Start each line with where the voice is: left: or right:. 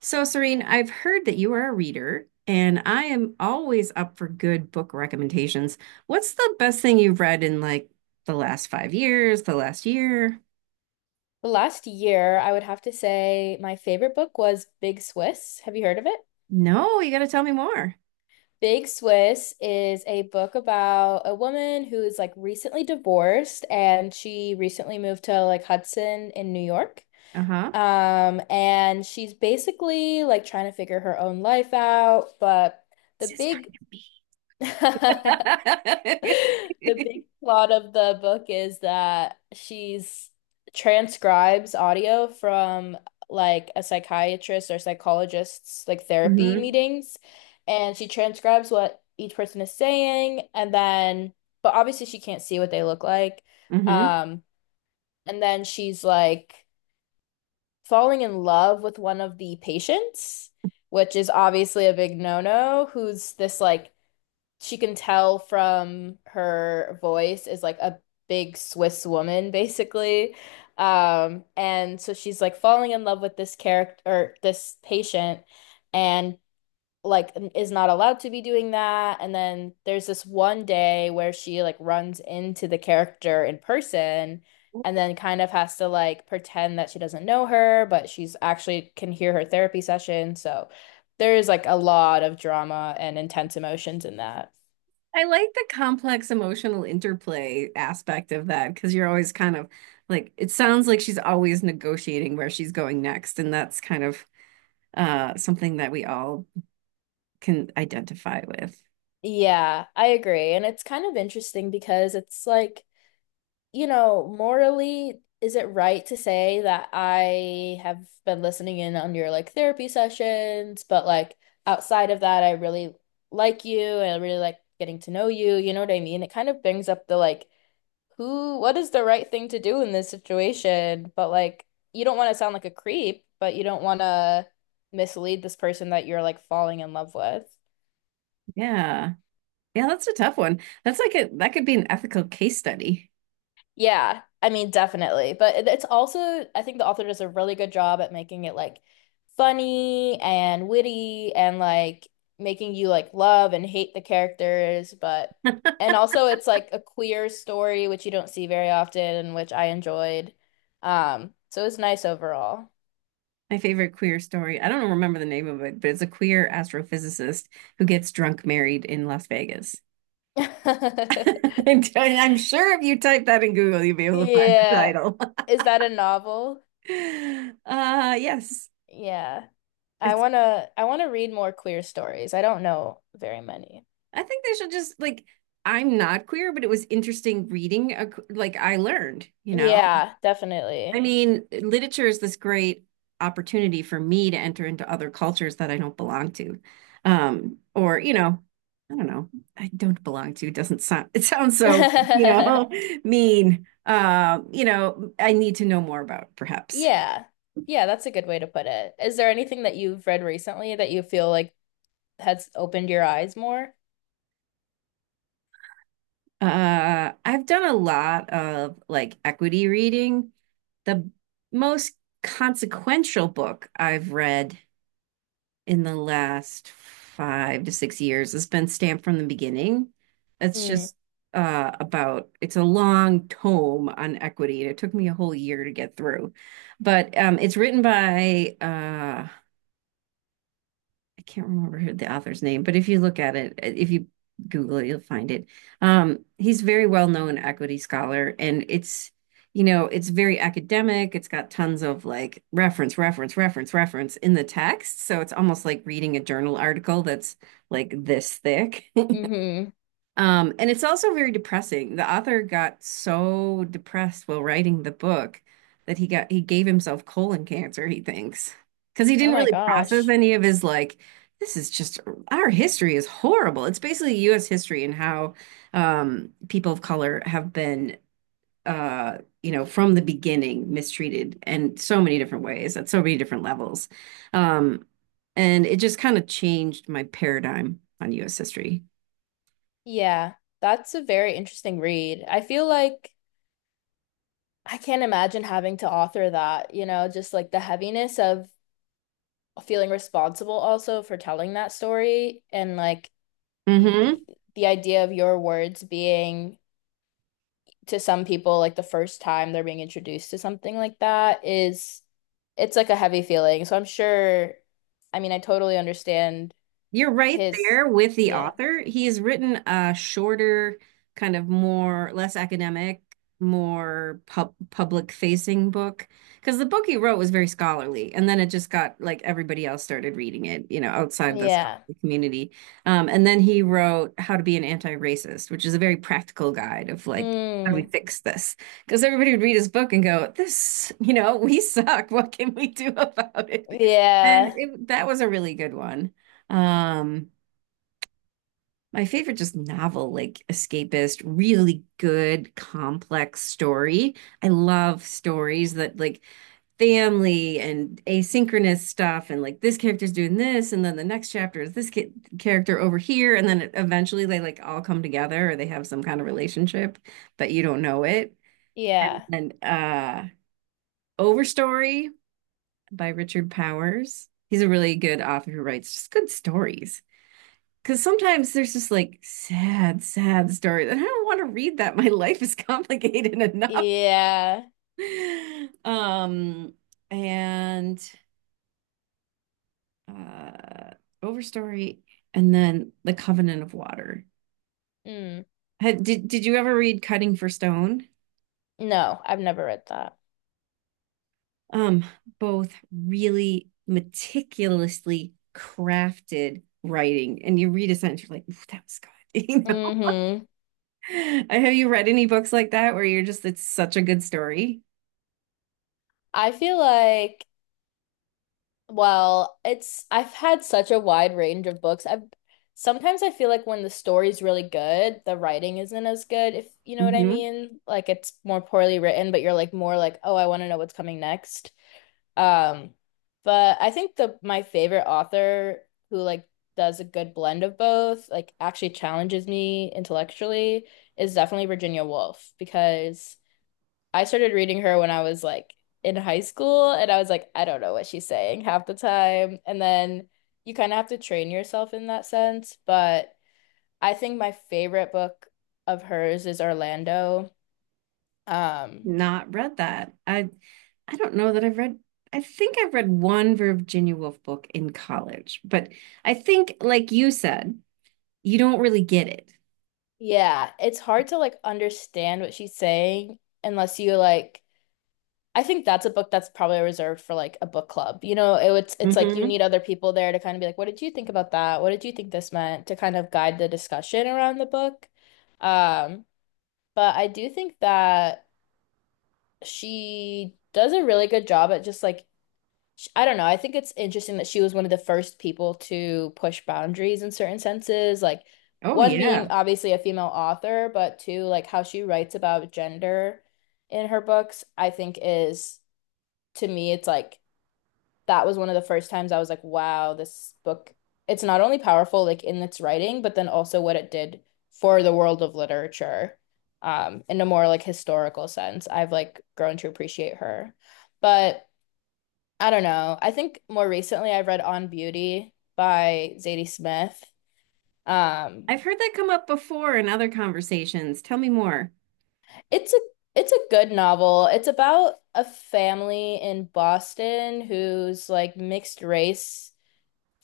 right: So, Serene, I've heard that you are a reader, and I am always up for good book recommendations. What's the best thing you've read in like the last 5 years, the last year?
left: The last year, I would have to say my favorite book was Big Swiss. Have you heard of it?
right: No, you got to tell me more.
left: Big Swiss is a book about a woman who is like recently divorced and she recently moved to like Hudson in New York.
right: Uh-huh.
left: And she's basically like trying to figure her own life out, but the
right: This is
left: big
right: kind of me.
left: the big plot of the book is that she's transcribes audio from like a psychiatrist or psychologist's like therapy
right: Mm-hmm.
left: meetings, and she transcribes what each person is saying, and then but obviously she can't see what they look like.
right: Mm-hmm.
left: Um, and then she's like falling in love with one of the patients, which is obviously a big no-no, who's this like she can tell from her voice is like a big Swiss woman, basically. And so she's like falling in love with this character or this patient and like is not allowed to be doing that. And then there's this one day where she like runs into the character in person and then kind of has to like pretend that she doesn't know her, but she's actually can hear her therapy session. So there is like a lot of drama and intense emotions in that.
right: I like the complex emotional interplay aspect of that because you're always kind of like it sounds like she's always negotiating where she's going next, and that's kind of something that we all can identify with.
left: Yeah, I agree. And it's kind of interesting because it's like, you know, morally, is it right to say that I have been listening in on your like therapy sessions, but like outside of that, I really like you and I really like getting to know you. You know what I mean? It kind of brings up the like, who, what is the right thing to do in this situation? But like, you don't want to sound like a creep, but you don't want to mislead this person that you're like falling in love with.
right: Yeah. Yeah, that's a tough one. That's like a that could be an ethical case study.
left: Yeah, I mean, definitely. But it's also, I think the author does a really good job at making it like funny and witty and like making you like love and hate the characters. But, and also it's like a queer story, which you don't see very often and which I enjoyed. So it's nice overall.
right: My favorite queer story. I don't remember the name of it, but it's a queer astrophysicist who gets drunk married in Las Vegas. And I'm sure if you type that in Google, you'll be able to find the
left: Yeah.
right: title.
left: Is that a novel?
right: Yes.
left: Yeah. I
right: It's
left: wanna I wanna read more queer stories. I don't know very many.
right: I think they should just like I'm not queer, but it was interesting reading a, like I learned,
left: Yeah,
right: I
left: definitely.
right: mean, literature is this great opportunity for me to enter into other cultures that I don't belong to. Or, you know. I don't belong to doesn't sound it sounds so, you know, mean. You know, I need to know more about perhaps.
left: Yeah. Yeah, that's a good way to put it. Is there anything that you've read recently that you feel like has opened your eyes more?
right: I've done a lot of like equity reading. The most consequential book I've read in the last 5 to 6 years. It's been stamped from the beginning. It's
left: Hmm.
right: just about, it's a long tome on equity, and it took me a whole year to get through. But it's written by I can't remember who the author's name, but if you look at it, if you Google it, you'll find it. He's very well known equity scholar, and it's you know it's very academic. It's got tons of like reference, reference, reference, reference in the text, so it's almost like reading a journal article that's like this thick.
left: Hmm.
right: And it's also very depressing. The author got so depressed while writing the book that he gave himself colon cancer, he thinks, because he
left: Oh
right: didn't
left: my
right: really process
left: gosh.
right: any of his like, this is just our history is horrible. It's basically U.S. history and how people of color have been you know, from the beginning mistreated in so many different ways at so many different levels. Um, and it just kind of changed my paradigm on US history.
left: Yeah, that's a very interesting read. I feel like I can't imagine having to author that, you know, just like the heaviness of feeling responsible also for telling that story and like y- the,
right: Hmm
left: the idea of your words being to some people, like the first time they're being introduced to something like that is it's like a heavy feeling. So I'm sure, I mean, I totally understand
right: You're right
left: his,
right: there with the
left: yeah,
right: author. He's written a shorter, kind of more, less academic, more public facing book. Because the book he wrote was very scholarly, and then it just got like everybody else started reading it, you know, outside the
left: yeah,
right: scholarly community. And then he wrote How to Be an Anti-Racist, which is a very practical guide of like, how do we
left: mm,
right: fix this? Because everybody would read his book and go, this, you know, we suck. What can we do about it?
left: yeah,
right: That was a really good one. Um, my favorite just novel, like escapist, really good, complex story. I love stories that like family and asynchronous stuff, and like this character's doing this, and then the next chapter is this ki character over here, and then eventually they like all come together or they have some kind of relationship, but you don't know it.
left: yeah,
right: And Overstory by Richard Powers. He's a really good author who writes just good stories. Because sometimes there's just like sad, sad stories, and I don't want to read that. My life is complicated enough.
left: yeah,
right: Um, and uh, Overstory, and then The Covenant of Water.
left: mm.
right: Did you ever read Cutting for Stone?
left: No, I've never read that.
right: Um, both really meticulously crafted writing, and you read a sentence, you're like, "Ooh, that was good." You know?
left: Mm-hmm.
right: Have you read any books like that where you're just, it's such a good story?
left: I feel like well, it's I've had such a wide range of books. I've sometimes I feel like when the story's really good, the writing isn't as good, if you know what I
right: Mhm.
left: mean. Like it's more poorly written, but you're like more like, oh, I want to know what's coming next. Um, but I think the my favorite author who like does a good blend of both, like actually challenges me intellectually, is definitely Virginia Woolf because I started reading her when I was like in high school, and I was like, I don't know what she's saying half the time. And then you kind of have to train yourself in that sense. But I think my favorite book of hers is Orlando. Um,
right: Not read that. I don't know that I've read I've read one Virginia Woolf book in college, but I think like you said, you don't really get it.
left: yeah, it's hard to like understand what she's saying unless you like. I think that's a book that's probably reserved for like a book club. You know, it's like you
right: Hmm
left: need other people there to kind of be like, what did you think about that? What did you think this meant? To kind of guide the discussion around the book. Um, But I do think that she does a really good job at just like, I don't know. I think it's interesting that she was one of the first people to push boundaries in certain senses. Like,
right: Oh
left: one being
right: yeah.
left: obviously a female author, but two, like how she writes about gender in her books, I think is to me, it's like, that was one of the first times I was like, wow, this book, it's not only powerful like in its writing, but then also what it did for the world of literature, in a more like historical sense. I've like grown to appreciate her. But I don't know. I think more recently I've read On Beauty by Zadie Smith. Um,
right: I've heard that come up before in other conversations. Tell me more.
left: it's a it's a good novel. It's about a family in Boston who's like mixed race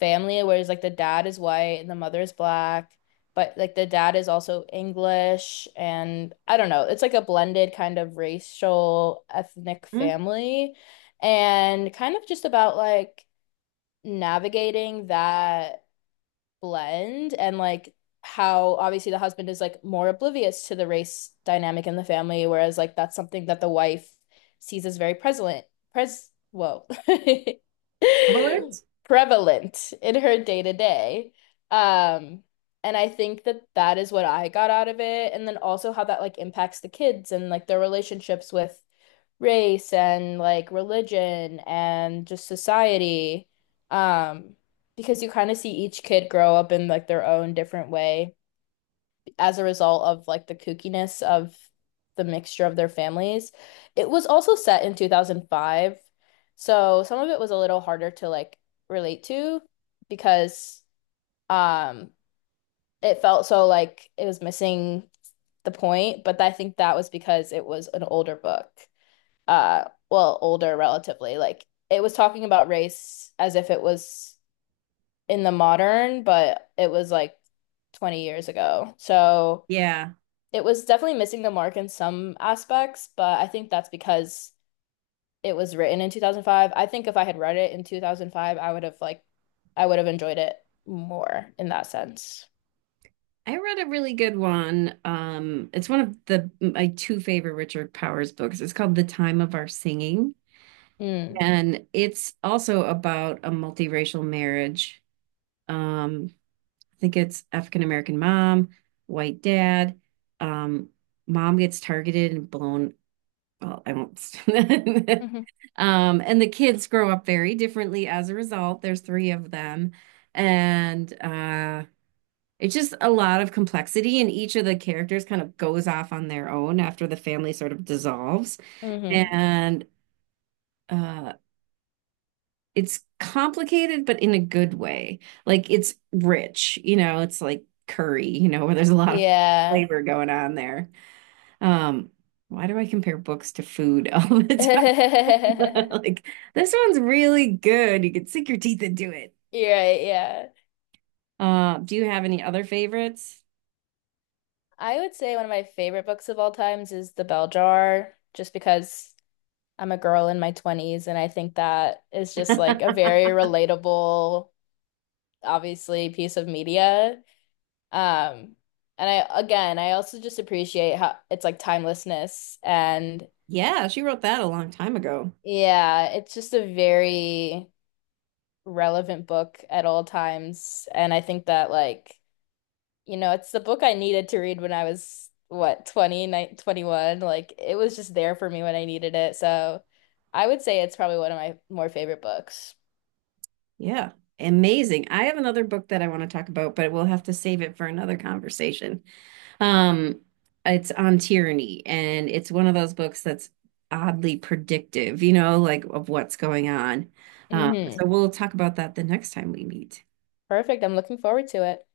left: family where it's like the dad is white and the mother is black, but like the dad is also English and I don't know. It's like a blended kind of racial ethnic
right: Mm,
left: family and kind of just about like navigating that blend and like how obviously the husband is like more oblivious to the race dynamic in the family, whereas like that's something that the wife sees as very prevalent, pres whoa,
right: Evelyn's?
left: prevalent in her day to day. Um, and I think that that is what I got out of it, and then also how that like impacts the kids and like their relationships with race and like religion and just society. Um, because you kind of see each kid grow up in like their own different way as a result of like the kookiness of the mixture of their families. It was also set in 2005, so some of it was a little harder to like relate to because um it felt so like it was missing the point, but I think that was because it was an older book. Well, older relatively. Like it was talking about race as if it was in the modern, but it was like 20 years ago. So
right: Yeah.
left: it was definitely missing the mark in some aspects, but I think that's because it was written in 2005. I think if I had read it in 2005, I would have like I would have enjoyed it more in that sense.
right: I read a really good one. It's one of the my two favorite Richard Powers books. It's called The Time of Our Singing,
left: Mm.
right: and it's also about a multiracial marriage. Um, I think it's African American mom, white dad. Um, Mom gets targeted and blown. Well, I won't.
left: Hmm.
right: And the kids grow up very differently as a result. There's three of them, and it's just a lot of complexity. And each of the characters kind of goes off on their own after the family sort of dissolves.
left: Hmm.
right: And uh, it's complicated but in a good way, like it's rich, you know, it's like curry, you know, where there's a lot of
left: Yeah.
right: flavor going on there. um why do I compare books to food all the
left: You're
right: time? Like, this one's really good, you can sink your teeth into it.
left: right, yeah.
right: Do you have any other favorites?
left: I would say one of my favorite books of all times is The Bell Jar, just because I'm a girl in my 20s, and I think that is just like a very relatable, obviously, piece of media. Um, and I, again, I also just appreciate how it's like timelessness. And
right: Yeah, she wrote that a long time ago.
left: yeah, it's just a very relevant book at all times. And I think that, like, you know, it's the book I needed to read when I was, what, 20, 21. Like, it was just there for me when I needed it. So I would say it's probably one of my more favorite books.
right: Yeah, amazing. I have another book that I want to talk about, but we'll have to save it for another conversation. Um, it's On Tyranny, and it's one of those books that's oddly predictive, you know, like of what's going on.
left: Hmm.
right: So we'll talk about that the next time we meet.
left: Perfect. I'm looking forward to it.